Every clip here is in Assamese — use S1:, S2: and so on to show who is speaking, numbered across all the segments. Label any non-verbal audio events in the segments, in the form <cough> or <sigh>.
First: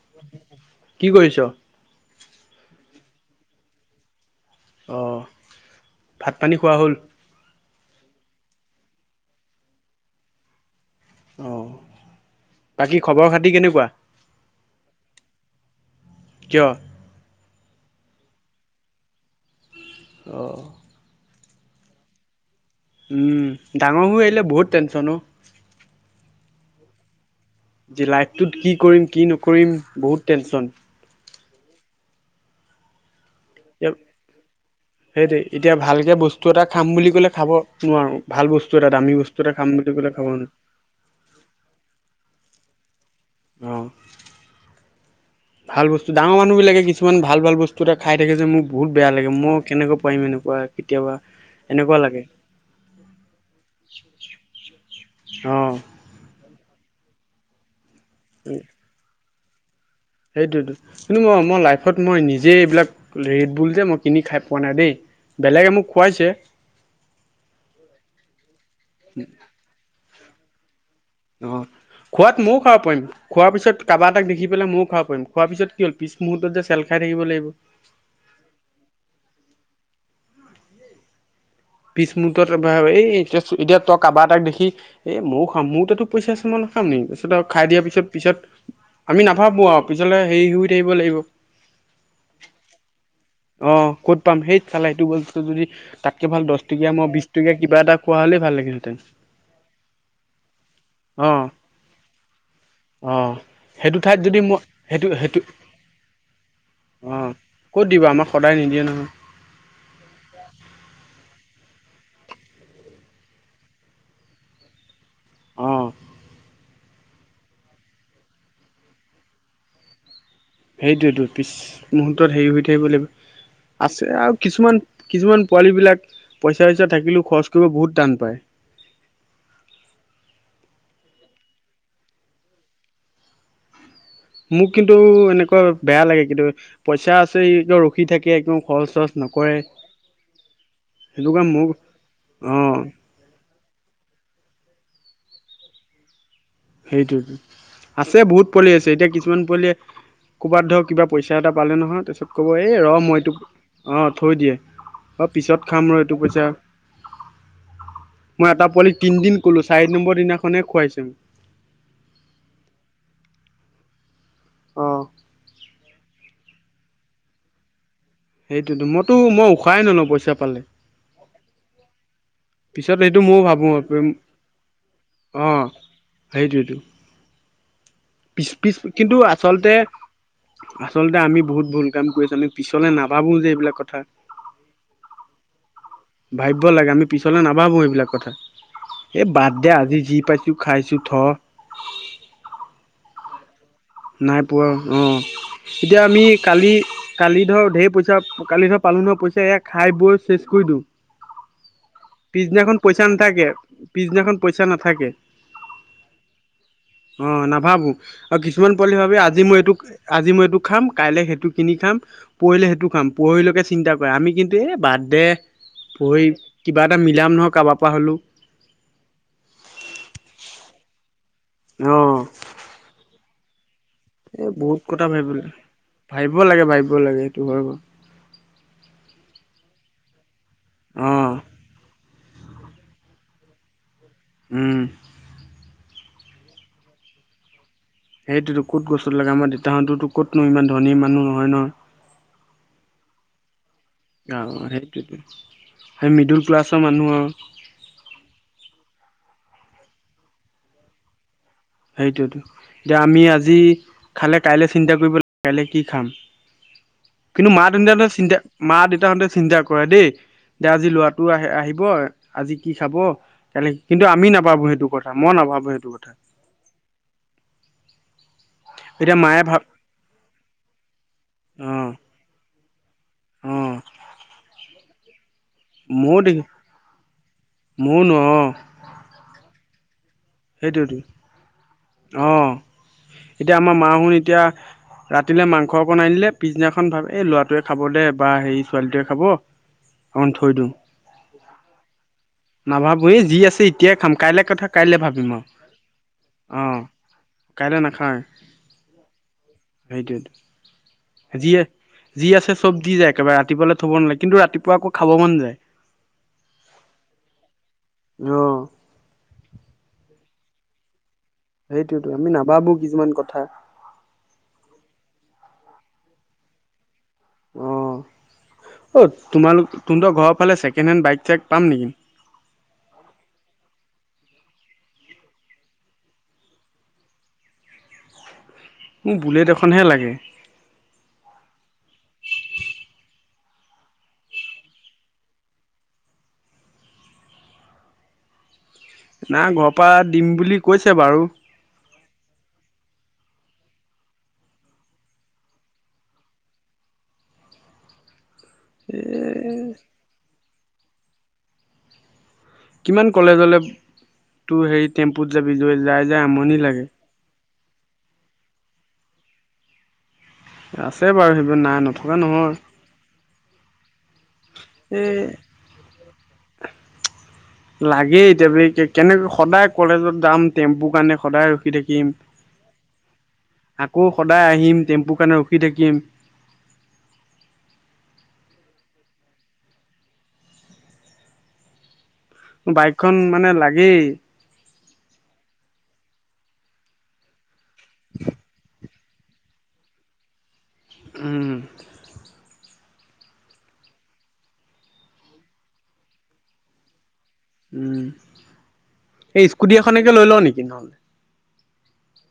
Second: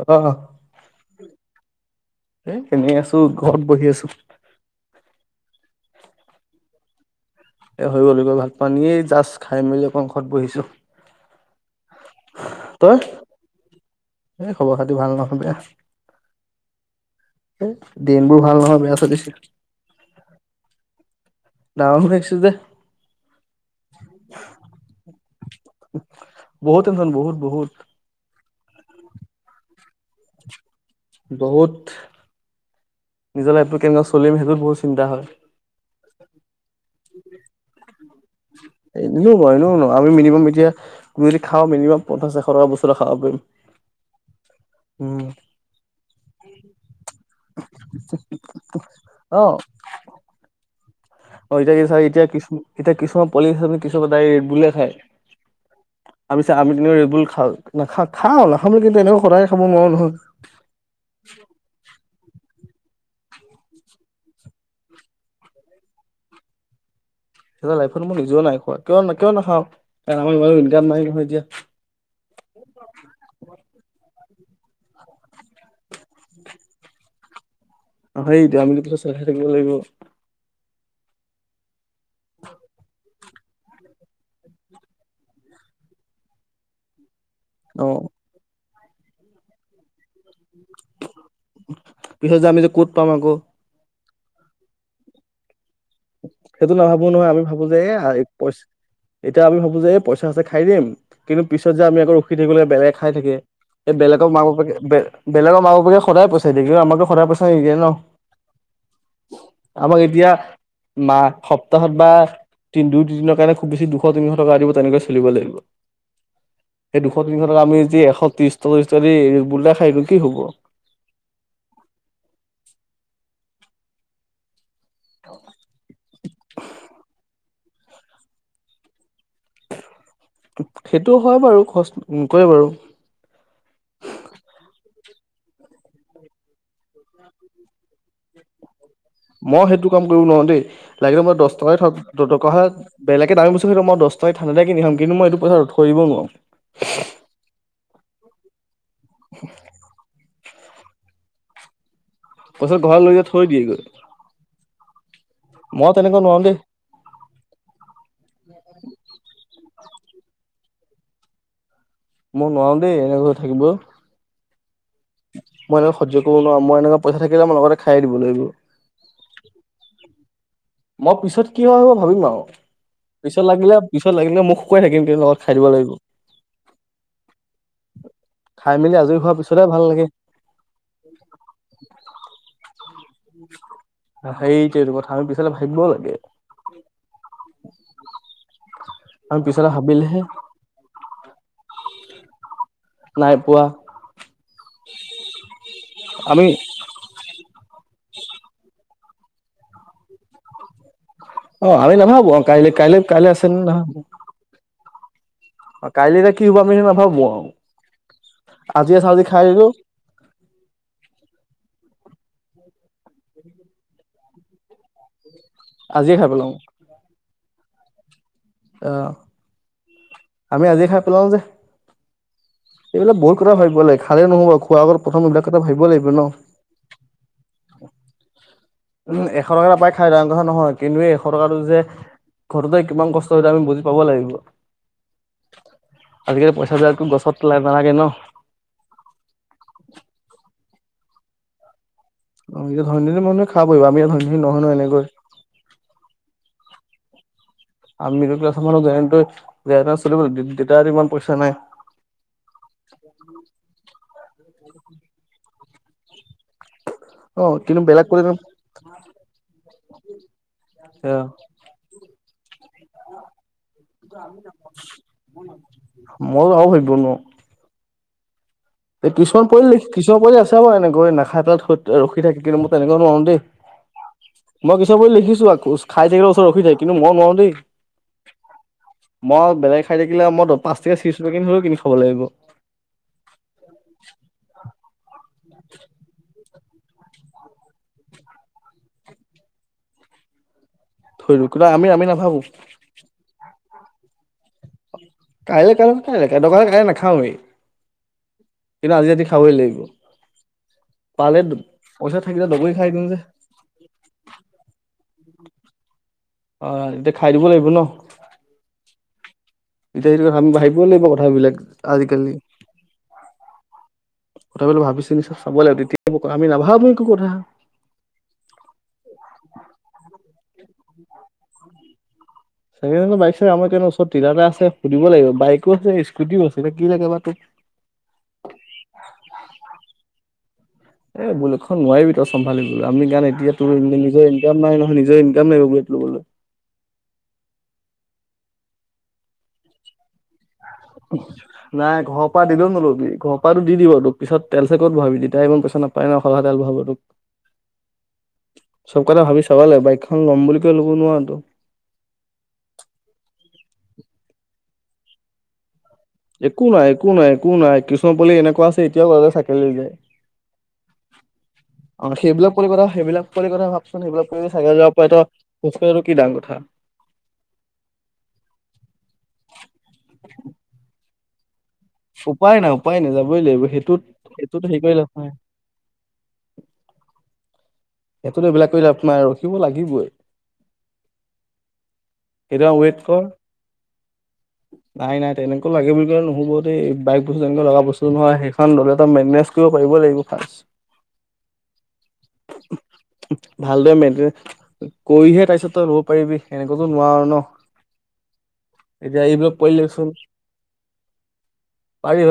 S1: অ',
S2: কি কৰিছ
S1: এ এনেই আছো ঘৰত বহি আছো
S2: অ ভাত পানী খোৱা হ'ল
S1: এ হৈ গ'ল হৈ গ'ল ভাত পানীয়ে এ জাষ্ট খাই মেলি ঘৰত বহিছো
S2: অ বাকী খবৰ খাতি কেনেকুৱা
S1: এ খবৰ খাতি ভাল নহয় বেয়া
S2: কিয়?
S1: দিনবোৰ ভাল নহয় বেয়া চলিছে
S2: অ
S1: ডাঙৰ হৈ আহিছোঁ যে
S2: উম ডাঙৰ হৈ আহিলে, বহুত টেনছন ন
S1: বহুত টেনচন বহুত বহুত
S2: ত কি কৰিম কি নকৰিম বহুত টেনচন।
S1: বহুত নিজৰ লাইফটো
S2: এতিয়া
S1: কেনেকোৱা চলিম সেইটো বহুত চিন্তা হয়,
S2: সেইটোৱে এতিয়া ভালকে বস্তু এটা খাম বুলি ক'লে খাব নোৱাৰো। ভাল বস্তু এটা দামী
S1: এনেও
S2: বস্তু এটা খাম
S1: এনেও ন
S2: বুলি
S1: আমি
S2: ক'লে খাব
S1: মিনিমাম
S2: নোৱাৰো।
S1: এতিয়া যদি খাওঁ মিনিমাম পঞ্চাশ এশ টকা বস্তু এটা খাব পাৰিম
S2: অ,
S1: উম
S2: ভাল বস্তু ডাঙৰ মানুহ বিলাকে কিছুমান ভাল ভাল বস্তু টো এটা খাই থাকে যে মোক বহুত বেয়া লাগে, মই
S1: অ',
S2: কেনেকৈ পাৰিম এনেকোৱা
S1: অ এতিয়া কি চ এতিয়া কি এতিয়া কিছুমান পলি কিছুমানে বুলে খাই, আমি চ আমি কিনে ৰেবুল খাওঁ খা, খা, নাখা,
S2: অঁ
S1: নাখাও বুলি এনেকোৱা কথাই না খব ল
S2: সেইটোৱেতো কিন্তু মই মই লাইফত মই নিজে এইবিলাক ৰেট বোল যে মই কিনি খাই পোৱা নাই দেই, বেলেগে মোক খোৱাইছে।
S1: সেইয়া লাইফত মই নিজেও নাই খোৱা কিয় কিয় নাখাওঁ <inaudible> এতিয়া
S2: অ খোৱাত ময়ো খাব পাৰিম, খোৱাৰ পিছত কাৰবাৰ তাক দেখি পেলাই ময়ো খাব পাৰিম, খোৱাৰ পিছত কি হল, পিছ মুহৰ্তত যে চেল খাই থাকি লাগিব। <inaudible>
S1: অ সেইটো আমিতো কথা চেল খাই থাকিব লাগিব
S2: পিছ মূহুৰ্তত ৰবা, এই এতিয়া এতিয়া তই কাৰোবাৰ এ তাক দেখি এ ময়ো খাম মোৰ তাতো পইচা চাম খাম নেক খাই দিয়াৰ
S1: অ
S2: পিছত, পিছত আমি নাভাবো আৰু পিছলে হেৰি থাকিব লাগিব
S1: পিছত যে আমি যে ক'ত পাম আকৌ
S2: অ ক'ত পাম, সেই চালাইটো বস্তু যদি তাতকে ভাল দহ
S1: সেইটো
S2: টকীয়া
S1: নাভাবো
S2: মই বিশ
S1: নহয় আমি
S2: টকীয়া
S1: ভাবো
S2: কিবা
S1: যে
S2: এটা খোৱা হ'লেই
S1: পই,
S2: ভাল লাগিলহেঁতেন
S1: এতিয়া আমি ভাবো যে পইচা আছে খাই দিম
S2: অ'।
S1: কিন্তু পিছত যে আমি আকৌ ৰখি থাকিব লাগে, বেলেগ খাই
S2: অঁ
S1: থাকে, এই
S2: সেইটো ঠাইত
S1: বেলেগক
S2: যদি
S1: মাক
S2: মই
S1: বাপেকে
S2: সেইটো সেইটো
S1: বেলেগৰ মাক বাপেকে সদায় পইচা দি দিয়ে কিন্তু আমাক সদায়
S2: অঁ
S1: পইচা নিদিয়ে
S2: ক'ত
S1: ন।
S2: দিবা আমাক সদায় নিদিয়ে নহয়
S1: আমাক এতিয়া মাহ সপ্তাহত বা দুই দিনৰ কাৰণে খুব বেছি দুশ তিনিশ টকা দিব তেনেকে খুলিব লাগিব।
S2: অঁ
S1: সেই দুশ তিনিশক আমি যি এশ ত্ৰিশ চল্লিশ তাৰি গুলা খাই দিও কি হব?
S2: সেইটোয়েতো পিছ মুহূৰ্তত হেৰি হৈ থাকিব লাগিব আছে আৰু কিছুমান কিছুমান পোৱালী বিলাক পইচা চইচা থাকিলেও খৰচ কিয় বহুত টান পায়।
S1: সেইটো হয় খৰচ নকৰে বাৰু।
S2: মোক কিন্তু এনেকুৱা বেয়া লাগে কিন্তু পইচা আছে গৈ ৰখি থাকে একো খৰচ চৰচ নকৰে
S1: মই সেইটো কাম কৰিব নোৱাৰো দেই লাগিলে
S2: সেইটো
S1: মই
S2: কাৰণে
S1: দহ
S2: মোক
S1: টকা থাকক দৰকাৰ
S2: অঁ
S1: হলে বেলেগে দামি ব টো মই দছ টকা ঠাণ্ডা কিনি খাম কিন্ত মই এইটো পইচা থৈ দিব নোৱাৰো।
S2: সেইটোতো আছে বহুত পোৱালি আছে এতিয়া কিছুমান পোৱালিয়ে ক'বাত ধৰ কিবা পইচা এটা পালে নহয় তাৰ পিছত কব এই
S1: পইচাটো
S2: ৰ
S1: ঘৰত লৈ
S2: মই
S1: গৈ
S2: এইটোক
S1: থৈ দিয়েগৈ
S2: অ থৈ দিয়ে অ পিছত খাম
S1: মই
S2: ৰ এইটো
S1: তেনেকুৱা নোৱাৰো
S2: পইচা
S1: দেই
S2: মই এটা পোৱালি তিনদিন কলো চাৰি নম্বৰ দিনাখনে খুৱাইছে।
S1: মই নোৱাৰোও দেই এনেকৈ থাকিব।
S2: মোক।
S1: মই এনেকৈ সহ্য কৰিব নোৱাৰো মই এনেকোৱা পইচা থাকেই লগতে খাই দিব লাগিব
S2: সেইটোতো মইতো মই উশাহাই নলওঁ পইচা পালে।
S1: মই পিছত কি হয় সেইবোৰ ভাবিম আৰু
S2: সেইটো ময়ো
S1: পিছত
S2: ভাবো
S1: লাগিলে পিছত লাগিলে মোক শুকুৱাই থাকিম কিন্তু লগত খাই
S2: অ',
S1: দিব লাগিব।
S2: সেইটোৱেতো পিছ
S1: খাই
S2: পিছ
S1: মেলি
S2: কিন্তু
S1: আজৰি হোৱাৰ পিছতহে
S2: আচলতে
S1: ভাল লাগে
S2: আচলতে আমি বহুত ভুল কাম কৰিপিনে পিছ নাভাবো যে এইবিলাক কথা
S1: সেইটোৱেটো কথা আমি পিছলে ভাবিব লাগে
S2: ভাবিব লাগে আমি পিছলে নাভাবো সেইবিলাক কথা এই
S1: আমি
S2: বাদ দে
S1: পিছলে
S2: আজি যি
S1: ভাবিলেহে
S2: পাইছো খাইছো থ।
S1: নাই পোৱা।
S2: নাই পোৱা অ এতিয়া আমি কালি কালি ধৰ ঢেৰ পইচা কালি পালো ন পইচা এয়া খাই বৈ চেচ কৰি দিওঁ।
S1: অ আমি নাভাবো কাই
S2: পিছদিনাখন
S1: কাইলৈ
S2: পইচা
S1: কাইলৈ
S2: নাথাকে
S1: আছে নে নাভাবো।
S2: পিছদিনাখন পইচা নাথাকে
S1: কাইলৈ এতিয়া কি হ'ব আমি সেইটো নাভাবো আৰু।
S2: ইমান পোৱালি ভাবে আজি মই এইটো আজি মই এইটো খাম কাইলৈ মই সেইটো কিনিম খাম পহৰিলে সেইটো খাম পহৰিলৈকে চিন্তা কৰে আমি কিন্তু এই বাদ দে।
S1: আজিয়ে
S2: পৰহি
S1: খাই পেলাও
S2: কিবা এটা মিলাম নহয় কাবা পা পাহৰিলো
S1: অ আমি আজি খাই পেলাও যে।
S2: অ
S1: এইবিলাক বহুত কথা ভাবিব লাগে খালে
S2: এ
S1: নহ'ব খোৱাৰ
S2: বহুত
S1: আগত
S2: কথা
S1: প্ৰথম এইবিলাক কথা লাগিব ন
S2: ভাবিব লাগে ভাবিব ভাবিব লাগে সেইটো হয় বাৰু।
S1: উম এশ টকা এটা পাই খাই দাম নহয় নহয় কিন্তুে
S2: অ
S1: এশ টকাটো যে ঘৰটোযে কিমান কষ্ট হয় আমি বুজি কব লাগিব
S2: উম
S1: আজিকালি পইচা বিলাকটো গছত লাগে
S2: সেইটোত কত গছত লাগে আমাৰ দেউতাহঁততো কতনো ইমান ধনী মানুহ নহয় ন
S1: অ ই ধনীৰ মানুহ
S2: অ সেইটোতো সেই মিডল ক্লাছৰ মানুহ আও। হুম। <unintelligible>
S1: আমি মিডিল ক্লাছৰ মানুহ জ্ঞানেনটো ৱাগনৰ চলিবলৈ দেউতাৰ ইমান পইচা নাই। <unintelligible>
S2: সেইটোৱেতো এতিয়া আমি আজি খালে কাইলৈ চিন্তা কৰিব লাগিব কাইলৈ কি খাম।
S1: অ
S2: কিন্তু মা
S1: বেলেগ
S2: তেন্তাহঁতৰ
S1: কৰি
S2: চিন্তা মা দেউতাহঁতে চিন্তা কৰে দেই, যে আজি লৰাটো আহে আহিব আজি কি খাব, কালি কিন্তু আমি নাভাবো সেইটো কথা মই নাভাবো সেইটো কথা।
S1: মইও এ
S2: এতিয়া মায়ে
S1: কিছুমান
S2: ভাব
S1: পৰিয়ালে কিছুমান পৰিয়াল আছে আৰু এনেকৈ নাখাইকে
S2: অ
S1: থৈ দিয়ে ৰখি থাকে কিন্তু মোৰ তেনেকুৱা নোৱাৰো দেই
S2: অ
S1: মই কিছু তাৰপৰাই লিখিছো। <unintelligible> ঘোষ খাই
S2: ময়ো
S1: থাকিলে
S2: দেখি
S1: ওচৰত ৰখি থাকে, কিন্তু মই নোৱাৰো দেই।
S2: ময়ো নোৱাৰো অ
S1: মই বেলেগ। খাই থাকিলে মই ত পাঁচ টকাৰ
S2: সেইটোৱেতো
S1: চিপচপেকিং হলেও কিনি খাব লাগিব।
S2: অ এতিয়া আমাৰ মাও এতিয়া ৰাতিলে মাংস অকণ আনিলে। পিছ দিনাখন ভাবে এই ল'ৰাটোৱে খাব দে বা সেই ছোৱালীটোৱে খাব অকন থৈ দিওঁ।
S1: থৈদো কিবা আমি আমি নাভাবো।
S2: এতিয়া খাম কাইলৈ কথা কাইলৈ ভাব। উমাহ
S1: কাইলে কাইলে কাইলে দৰকাৰ
S2: অ
S1: হ'লে কাইলে নাখাওঁৱেই।
S2: কাইলৈ নাখায়,
S1: কিন্তু আজি ৰাতি খাবই লাগিব
S2: সেইটোৱে ত,
S1: পালে
S2: যি
S1: পইচা
S2: যি
S1: থাকিলে
S2: আছে
S1: দগৰি
S2: চব
S1: খাই
S2: দি
S1: দিওঁ
S2: যায়
S1: যে।
S2: একেবাৰে ৰাতিপুৱালৈ থব নালাগে। কিন্তু ৰাতিপুৱা আকৌ খাব মন যায়। এহ্ হে। <unintelligible>
S1: অ এতিয়া খাই দিব লাগিব ন।
S2: অ
S1: এতিয়া এইটো কথা আমি ভাবিব লাগিব কথাবিলাক
S2: সেইটোৱেতো আমি
S1: আজিকালি।
S2: নাভাবো কিছুমান কথা।
S1: কথাবিলাক ভাবি চিনি চাব লাগিব তেতিয়া আমি নাভাবো একো কথা।
S2: অ অ তোমালোক তুমগো ঘৰৰ ফালে চেকেণ্ড-হেণ্ড বাইক চাইক পাম নেকি?
S1: চেকেণ্ড-হেণ্ড বাইক চাগে আমাৰ ঘৰৰ ওচৰত ডিলৰ এটা আছে, সুধিব লাগিব বাইকো আছে স্কুটিও আছে এবাৰ কি লাগে বা তোক।
S2: মোক বুলেট এখনহে লাগে।
S1: এ বুলেটখন নোৱাৰিবি তই চম্ভালিবলৈ আমি কাৰণ এতিয়া তোৰ এনেও নিজৰ ইনকাম নাই নহয় নিজৰ ইনকাম নাই বুলেট লবলৈ।
S2: না ঘৰৰ পৰা দিম বুলি কৈছে বাৰু
S1: নাই ঘৰৰ পৰা দিলেও নল'বি। ঘৰৰ পৰাটো দি দিব তোক। পিছত তেল চেল ক'ত ভৰাবি। তেতিয়া ইমান পইচা নাপায় ন সদায় তেল ভৰাব তোক
S2: এ
S1: চব কথা ভাবি চাব লাগে বাইকখন ল'ম বুলি ক ত‌ই ল'ব নোৱাৰ ত
S2: কিমান কলেজলে তোৰ হেৰি টেম্পুত যাবি লৈ যায়
S1: একো নাই একো নাই। একো নাই, কিছুমান পোৱালি এনেকুৱা আছে এতিয়াও আ চাইকেল লৈ যায়।
S2: আছে বাৰু সেইবোৰ নাই নথকা নহয়
S1: পৰি কথা ভাব <unintelligible> চোন সেইবিলাক কৰি চাইকেলত যাব
S2: এ
S1: পাৰে ত খোজকাই ত কি দাঙ কথা
S2: লাগেই এতিয়া বে কে কেনেকে সদায় কলেজত যাম টেম্পু কানে <unintelligible> সদায় থাকিম
S1: উপায় নাই উপায় নাই যাবই লাগিব সেইটোত
S2: আকৌ সদায়
S1: সেইটোত
S2: আহিম
S1: হেৰি কৰি লাভ
S2: টেম্পু
S1: নাই
S2: কাৰণে ৰখি থাকিম
S1: সেইটো লৈ এইবিলাক কৰি লাভ নাই আৰু ৰখিব লাগিবই <unintelligible> ৱেইট
S2: বাইকখন
S1: কৰ
S2: মানে লাগেই
S1: নাই নাই তেনেকুৱা লাগে বুলি কলে নহ'ব দেই বাইক ব লগা বস্তু নহয় সেইখন দলেত একদম মেনেজ কৰিব কৰিব লাগিব ফাচ
S2: উম
S1: ভালদৰে মেনতেন কৰিহে তাৰপিছত লব পাৰিবি এনেকৈতো নোৱাৰ ন
S2: উম
S1: এতিয়া
S2: এই স্কুটি এখনকে লৈ লও নেকি নহলে
S1: পাৰি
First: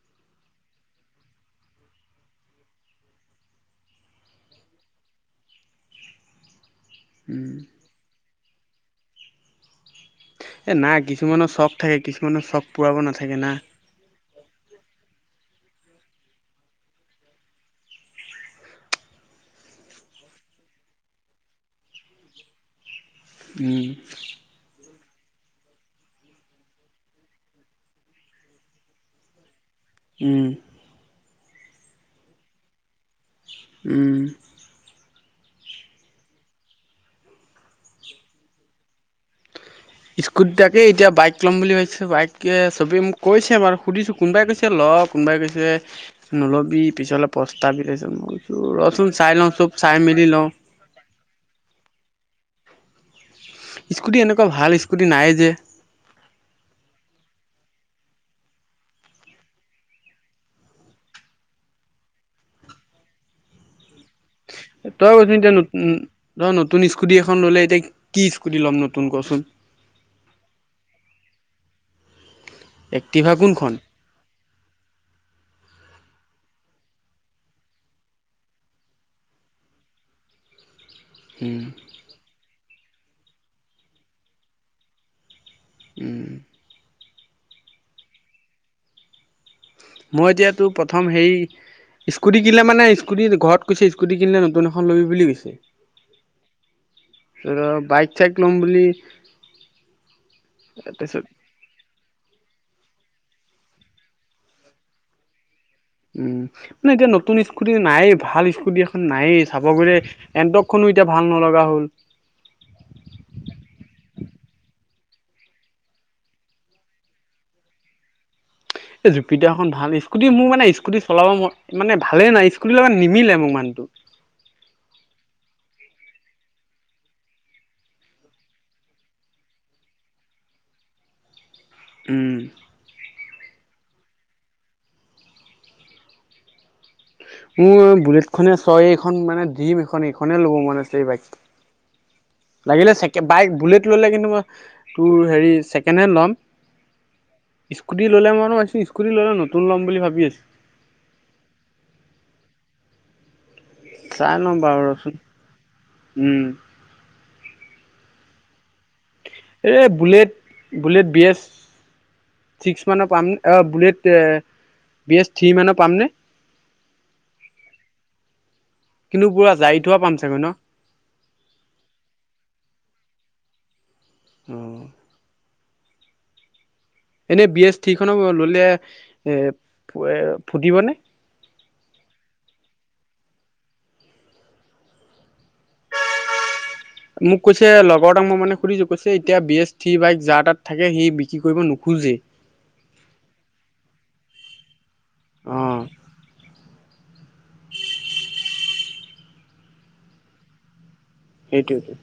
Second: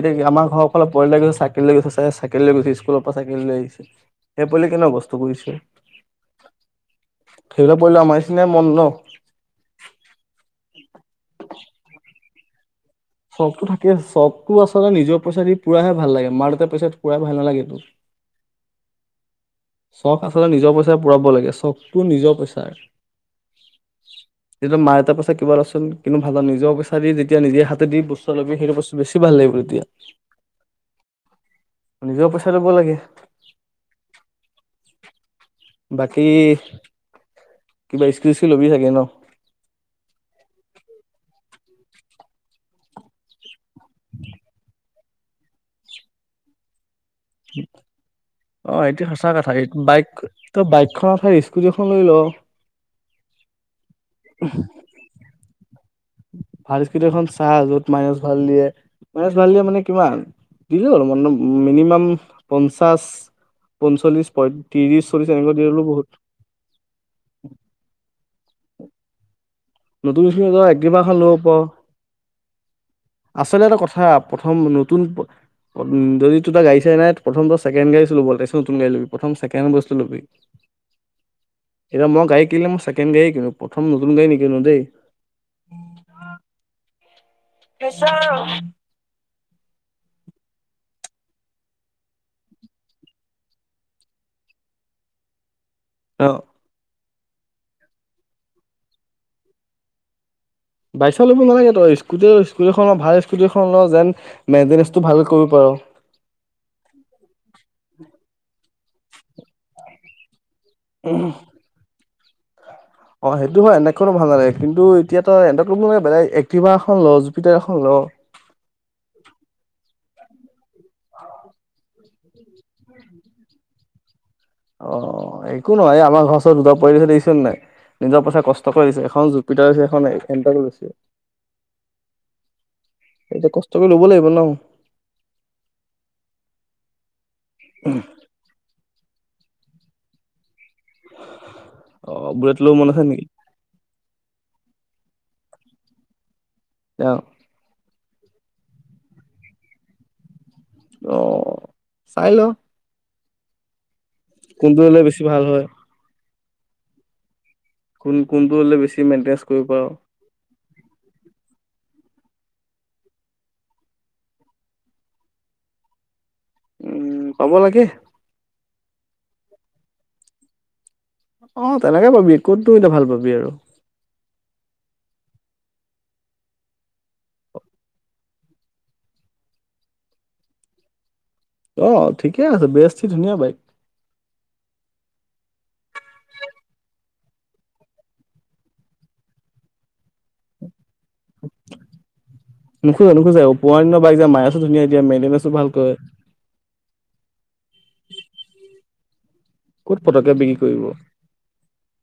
S1: এতিয়া আমাৰ ঘৰ ফালে পোৱালি এটা গৈছে চাইকেল লৈ গৈছে চা চাইকেল লৈ গৈছছে স্কুলৰ পৰা চাইকেল লৈ আহিছে সেই পোৱালি কেনেক বস্তু <unintelligible> কৰিছে
S2: উম
S1: ধৰিলা পোৱালীটো আমাৰ <unintelligible> নিচিনা মন ন
S2: এ নাই কিছুমানৰ চখ থাকে কিছুমানৰ চক
S1: চবতো থাকে চব তো আচলতে নিজৰ পইচা দি পুৰাহে ভাল লাগে মাৰ দেউতা পইচা দি পুৰাই ভাল নালাগেটো চখ আচলতে নিজৰ পইচাৰ পূৰাব লাগে চখটো নিজৰ পইচাৰ
S2: উম
S1: এতিয়া মা দেতা পইচা <unintelligible> কিবা এটা চুন কিন্তু ভাল নিজক বিচাৰি যেতিয়া নিজে হাতে দি বস্তু লবি সেইটো বস্তু বেছি ভাল লাগিব তেতিয়া <unintelligible>
S2: উম
S1: নিজেও পইচা লব লাগে
S2: উম
S1: বাকী কিবা ইস্কি চি ল'বি চাগে ন <unintelligible>
S2: স্কুটি তাকে এতিয়া বাইক ল'ম বুলি ভাবিছো বাইক এ চবে কৈছে বাৰু <unintelligible> সুধিছোঁ কোনোবাই কৈছে লগ কোনোবাই কৈছে নলবি পিছলে পস্তাবি তাৰপিছত মই কৈছোঁ
S1: অ এইটো
S2: ৰচোন
S1: সঁচা
S2: চাই লওঁ
S1: কথা
S2: চব চাই
S1: বাইক
S2: মেলি লওঁ
S1: তই বাইকখন ঠাইত স্কুটি এখন লৈ ল <unintelligible>
S2: স্কুটি এনেকুৱা ভাল স্কুটি নাই যে।
S1: ভাল স্কুটিখন চাহ য'ত মাইনাচ ভাল দিয়ে, মাইনাচ ভাল দিয়ে মানে কিমান দিব আৰু মিনিমাম পঞ্চাছ-পঞ্চল্লিছ।
S2: তই <unintelligible> তই নতুন স্কুটি এখন ললে এতিয়া কি কি ল'ম নতুন কচোন।
S1: নতুন স্কুটি এক্টিভাখন লব পাৰ।
S2: এক্টিভা
S1: আচলতে
S2: কোনখন?
S1: এটা কথা প্ৰথম নতুন যদি তোৰ যে গাডী-চাৰি নাই প্ৰথম বা ছেকেণ্ড হেণ্ড গাড়ী লবি তাৰপাছত নতুন গাড়ী লবি। প্ৰথম ছেকেণ্ডহেণ্ড বস্তু লবি।
S2: উম,
S1: এতিয়া মই গাড়ী কিনিম ছেক ছেকেণ্ড গাড়ী কিনো প্ৰথম নতুন গাড়ী নিকি নিকিনো দেই।
S2: উম।
S1: প্ৰেচাৰ <unintelligible>
S2: মই এতিয়াটো প্ৰথম সে স্কুটি কিনিলে মানে স্কুটি ঘৰত কৈছে স্কুটি কিনিলে নতুন এখন লবি বুলি কৈছে।
S1: অ
S2: বাইক-চাইক ল'ম বুলি তাৰপিছত
S1: বাইক-ছাইক ল'ব নালাগে। তই স্কুটি স্কুটীখন ল, ভাল স্কুটি এখন ল। যেন মেইনটেনেঞ্চটো ভাল কৰিব পাৰ
S2: উম। মানে এতিয়া নতুন স্কুটি নাইয়ে ভাল স্কুটি এ নাইয়ে চাব গলে এণ্টকখনো এতিয়া ভাল নলগা হ'ল।
S1: অ সেইটো হয়। এন্টকখনো ভাল নালাগে, কিন্তু এতিয়া তইএন্টক লব নালাগে। বেলেগ এক্টিভা এখন ল, জুপিটাৰ এখন ল।
S2: এই জুপিদা খন ভাল ইছ স্কুটি মোৰ মানে স্কু স্কুটি চলাব মই মানে ভালে নাই স্কুটি লগত নিমিলে মোক মানুহটো।
S1: অ একো নহয়। এ আমাৰ ঘৰ ওচৰত দুটা পৰিয়াল দেখিছ নাই? নিজৰ পইচা কষ্ট কৰি লৈছে। এখন জুপিতাৰ লৈছে, এখন এণ্টক লৈছে।
S2: উম।
S1: কিন্তু ল'ব লাগিব ন।
S2: মোৰ বুলেট খনে ছয় এখন মানে দিম এখন এইখনে ল'ব মন আছে। এই বাইক
S1: অ বুৰে
S2: লাগিলে চেক বাইক বুলেট ললে কিন্তু মই তোৰ হেৰি ছেকেণ্ড হেণ্ড ল'ম।
S1: অ।
S2: স্কুটি ললে মানে মই বোলো স্কুটি ললে নতুন ল'ম বুলি ভাবি আছোঁ।
S1: অ চাই ল।
S2: চাই ল'ম
S1: কোনটো
S2: বাৰু
S1: হলে
S2: ৰচোন
S1: বেছি ভাল হয়।
S2: উম।
S1: কোন কোনটো হলে বেচি। থিমেইনটেচ কৰি ক।
S2: এই bullet bullet B A six মানৰ পাম অ বুলেট বি এ ছিক্স থি মানৰ পামনে।
S1: উম পাব লাগে।
S2: কিন্তু পুৰা যায় থোৱা পাম চাগৈ ন।
S1: অ তেনেকে পাবি ক'ততো এতিয়া ভাল পাবি আৰু
S2: উম। এনেই বি এছ থি খনক ললে এ এ ফুটিবনে।
S1: আহ ঠিকে আছে বি এচ থি ধুনীয়া বাইক।
S2: মোক কৈছে লগৰ তাক মই মানে সুধিছো কৈছে এতিয়া বি এ থি বাইক যা তাত থাকে। সি বিক্ৰী কৰিব নোখোজে
S1: নোখোজা নোখোজো উপহৰণ্য বাই যায় মায়ছো ধুনীয়া দিয়া মেলমাছো
S2: অ
S1: ভালকৈ। ক'ত পতকে বিক্ৰী কৰিব।
S2: সেইটোৱে টো।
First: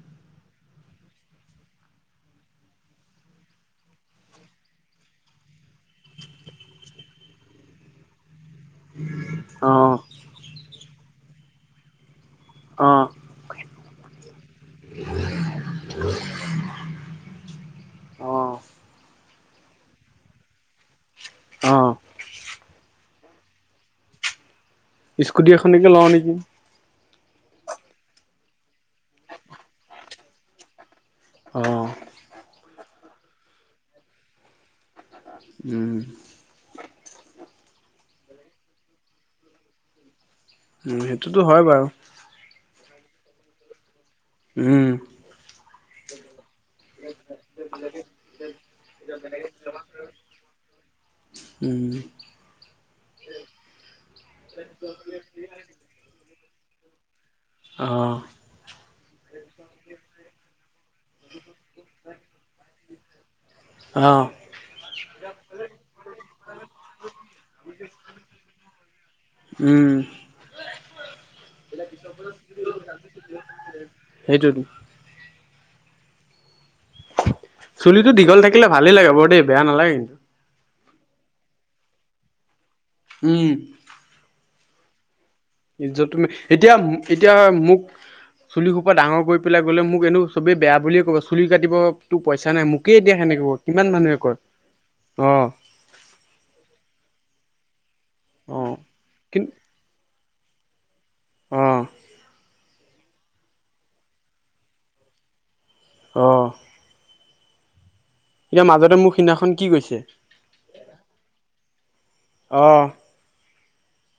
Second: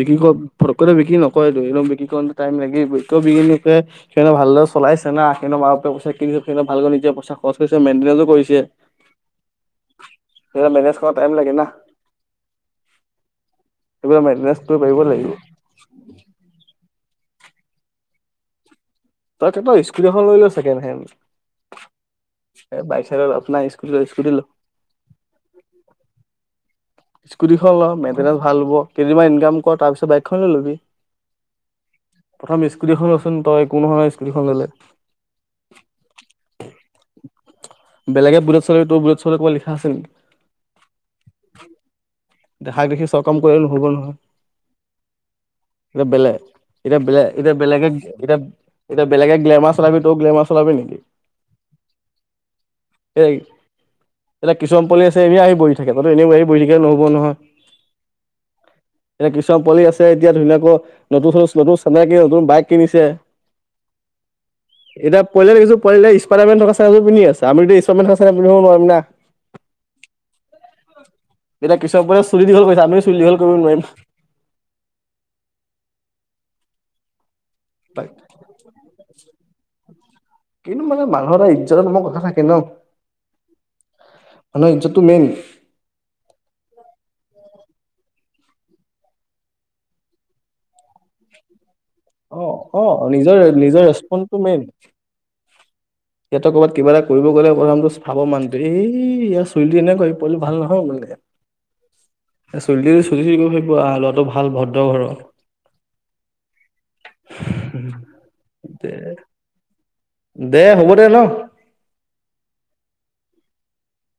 S1: বিক্ৰী কৰ ফটকৈ বিক্ৰী নকয় বিক্ৰী কৰতে টাইম লাগি বিকে সেইদিনে ভালদৰে চলাইছে ন সেইদিনৰ মাৰ পইচা কিনিছে সেই ভালকৈ নিজে পইচা খৰচ কৰিছে মেইনটেনেঞ্চো কৰিছে।
S2: অ
S1: পোৰা টাইম লাগে না।
S2: অ
S1: এইবিলাক মাইনেছটো পাৰিব লাগিব।
S2: অ।
S1: তাকে ত স্কুটি এখন লৈল ছেকেণ্ড হেণ্ড।
S2: অ
S1: এ বাইশ। আপনাৰ স্কুটি স্কুটি ল।
S2: স্কুটি এখনকে লওঁ নেকি
S1: স্কুটিখন ল মেইনটেনেন্সত ভাল হ'ব কেইদিনমান ইনকাম কৰ তাৰপিছত বাইকখন লৈ ল'বি।
S2: অ।
S1: প্ৰথম স্কুটিখন ৰচোন তই কোন হয় স্কুটীখন লৈ ল।
S2: উম
S1: বেলেগে বুলেট চলাব টো বুলেট চলাব কবাত লিখা আছে নি।
S2: ওম সেইটোতো হয় বাৰু।
S1: দেখাই দেখি চব কাম কৰিলে নহ'ব নহয়।
S2: উম
S1: এতিয়া বেলেগ এতিয়া বেলে এতিয়া বেলেগে এতিয়া এতিয়া বেলেগে গ্লেমাৰ চলাবি ত গ্লেমাৰ চলাবি নেকি
S2: উম
S1: এতিয়া কিছুমান পোৱালি আছে এ আহি বহি থাকে জান। এনে <unintelligible> <unintelligible>
S2: আহ।
S1: এতিয়া কিছুমান পোৱালি আছে এতিয়া ধুনীয়াকৈ নতুন নতুন চিনাকি নতুন বাইক কিনিছে।
S2: অ।
S1: এতিয়া পোৱালি দেখিছো স্পাইডাৰমেন চা ইজ পিন্ধি আছে আ মি ইস্কপ্ৰাইডামেন পিন্ধাব নোৱাৰিম ন।
S2: উম।
S1: এতিয়া কিছৰ পুৰা চুলি দীঘল কৰিছে আমি চুলি দীঘল কৰিব নোৱাৰিম।
S2: সেইটোত চুলিটো দীঘল থাকিলে ভালেই লাগে বৰ দেই বেয়া নালাগে।
S1: কিন্তু মানে মানুহৰ এটা ইজ্জতৰ নামৰ কথা থাকে ন।
S2: উম।
S1: মানুহৰ ইয'তটো মেইন।
S2: ইজ্জত তুমি এতিয়া এতিয়া মোক চুলি সোপা ডাঙৰ কৰি পেলাই গ'লে মোক এনেো চবেই বেয়া বুলিয়ে ক'ব চুলি কাটিব। তো
S1: অ
S2: পইচা নাই
S1: অ
S2: মোকেই এতিয়া
S1: নিজৰ
S2: সেনেকে কয়
S1: নিজৰ
S2: কিমান মানুহে কয়
S1: ৰেচপন্টো মেইন
S2: অ
S1: ইয়াতে কৰ'ৰবাত কিবা এটা কৰিব গ'লে প্ৰথমটো চাব
S2: অ
S1: মানত এই ইয়াত
S2: কিন্তু
S1: চই দি এনেকৈ পলো ভাল নহয়।
S2: অ
S1: অ উ। চলি। সুধি ভাবিব আহ ল'ৰাটো ভাল ভদ্ৰ ঘৰৰ।
S2: অ।
S1: উম।
S2: এতিয়া মাজতে মোৰ সিদিনাখন কি গৈছে।
S1: দে হ'ব দে ন।
S2: অ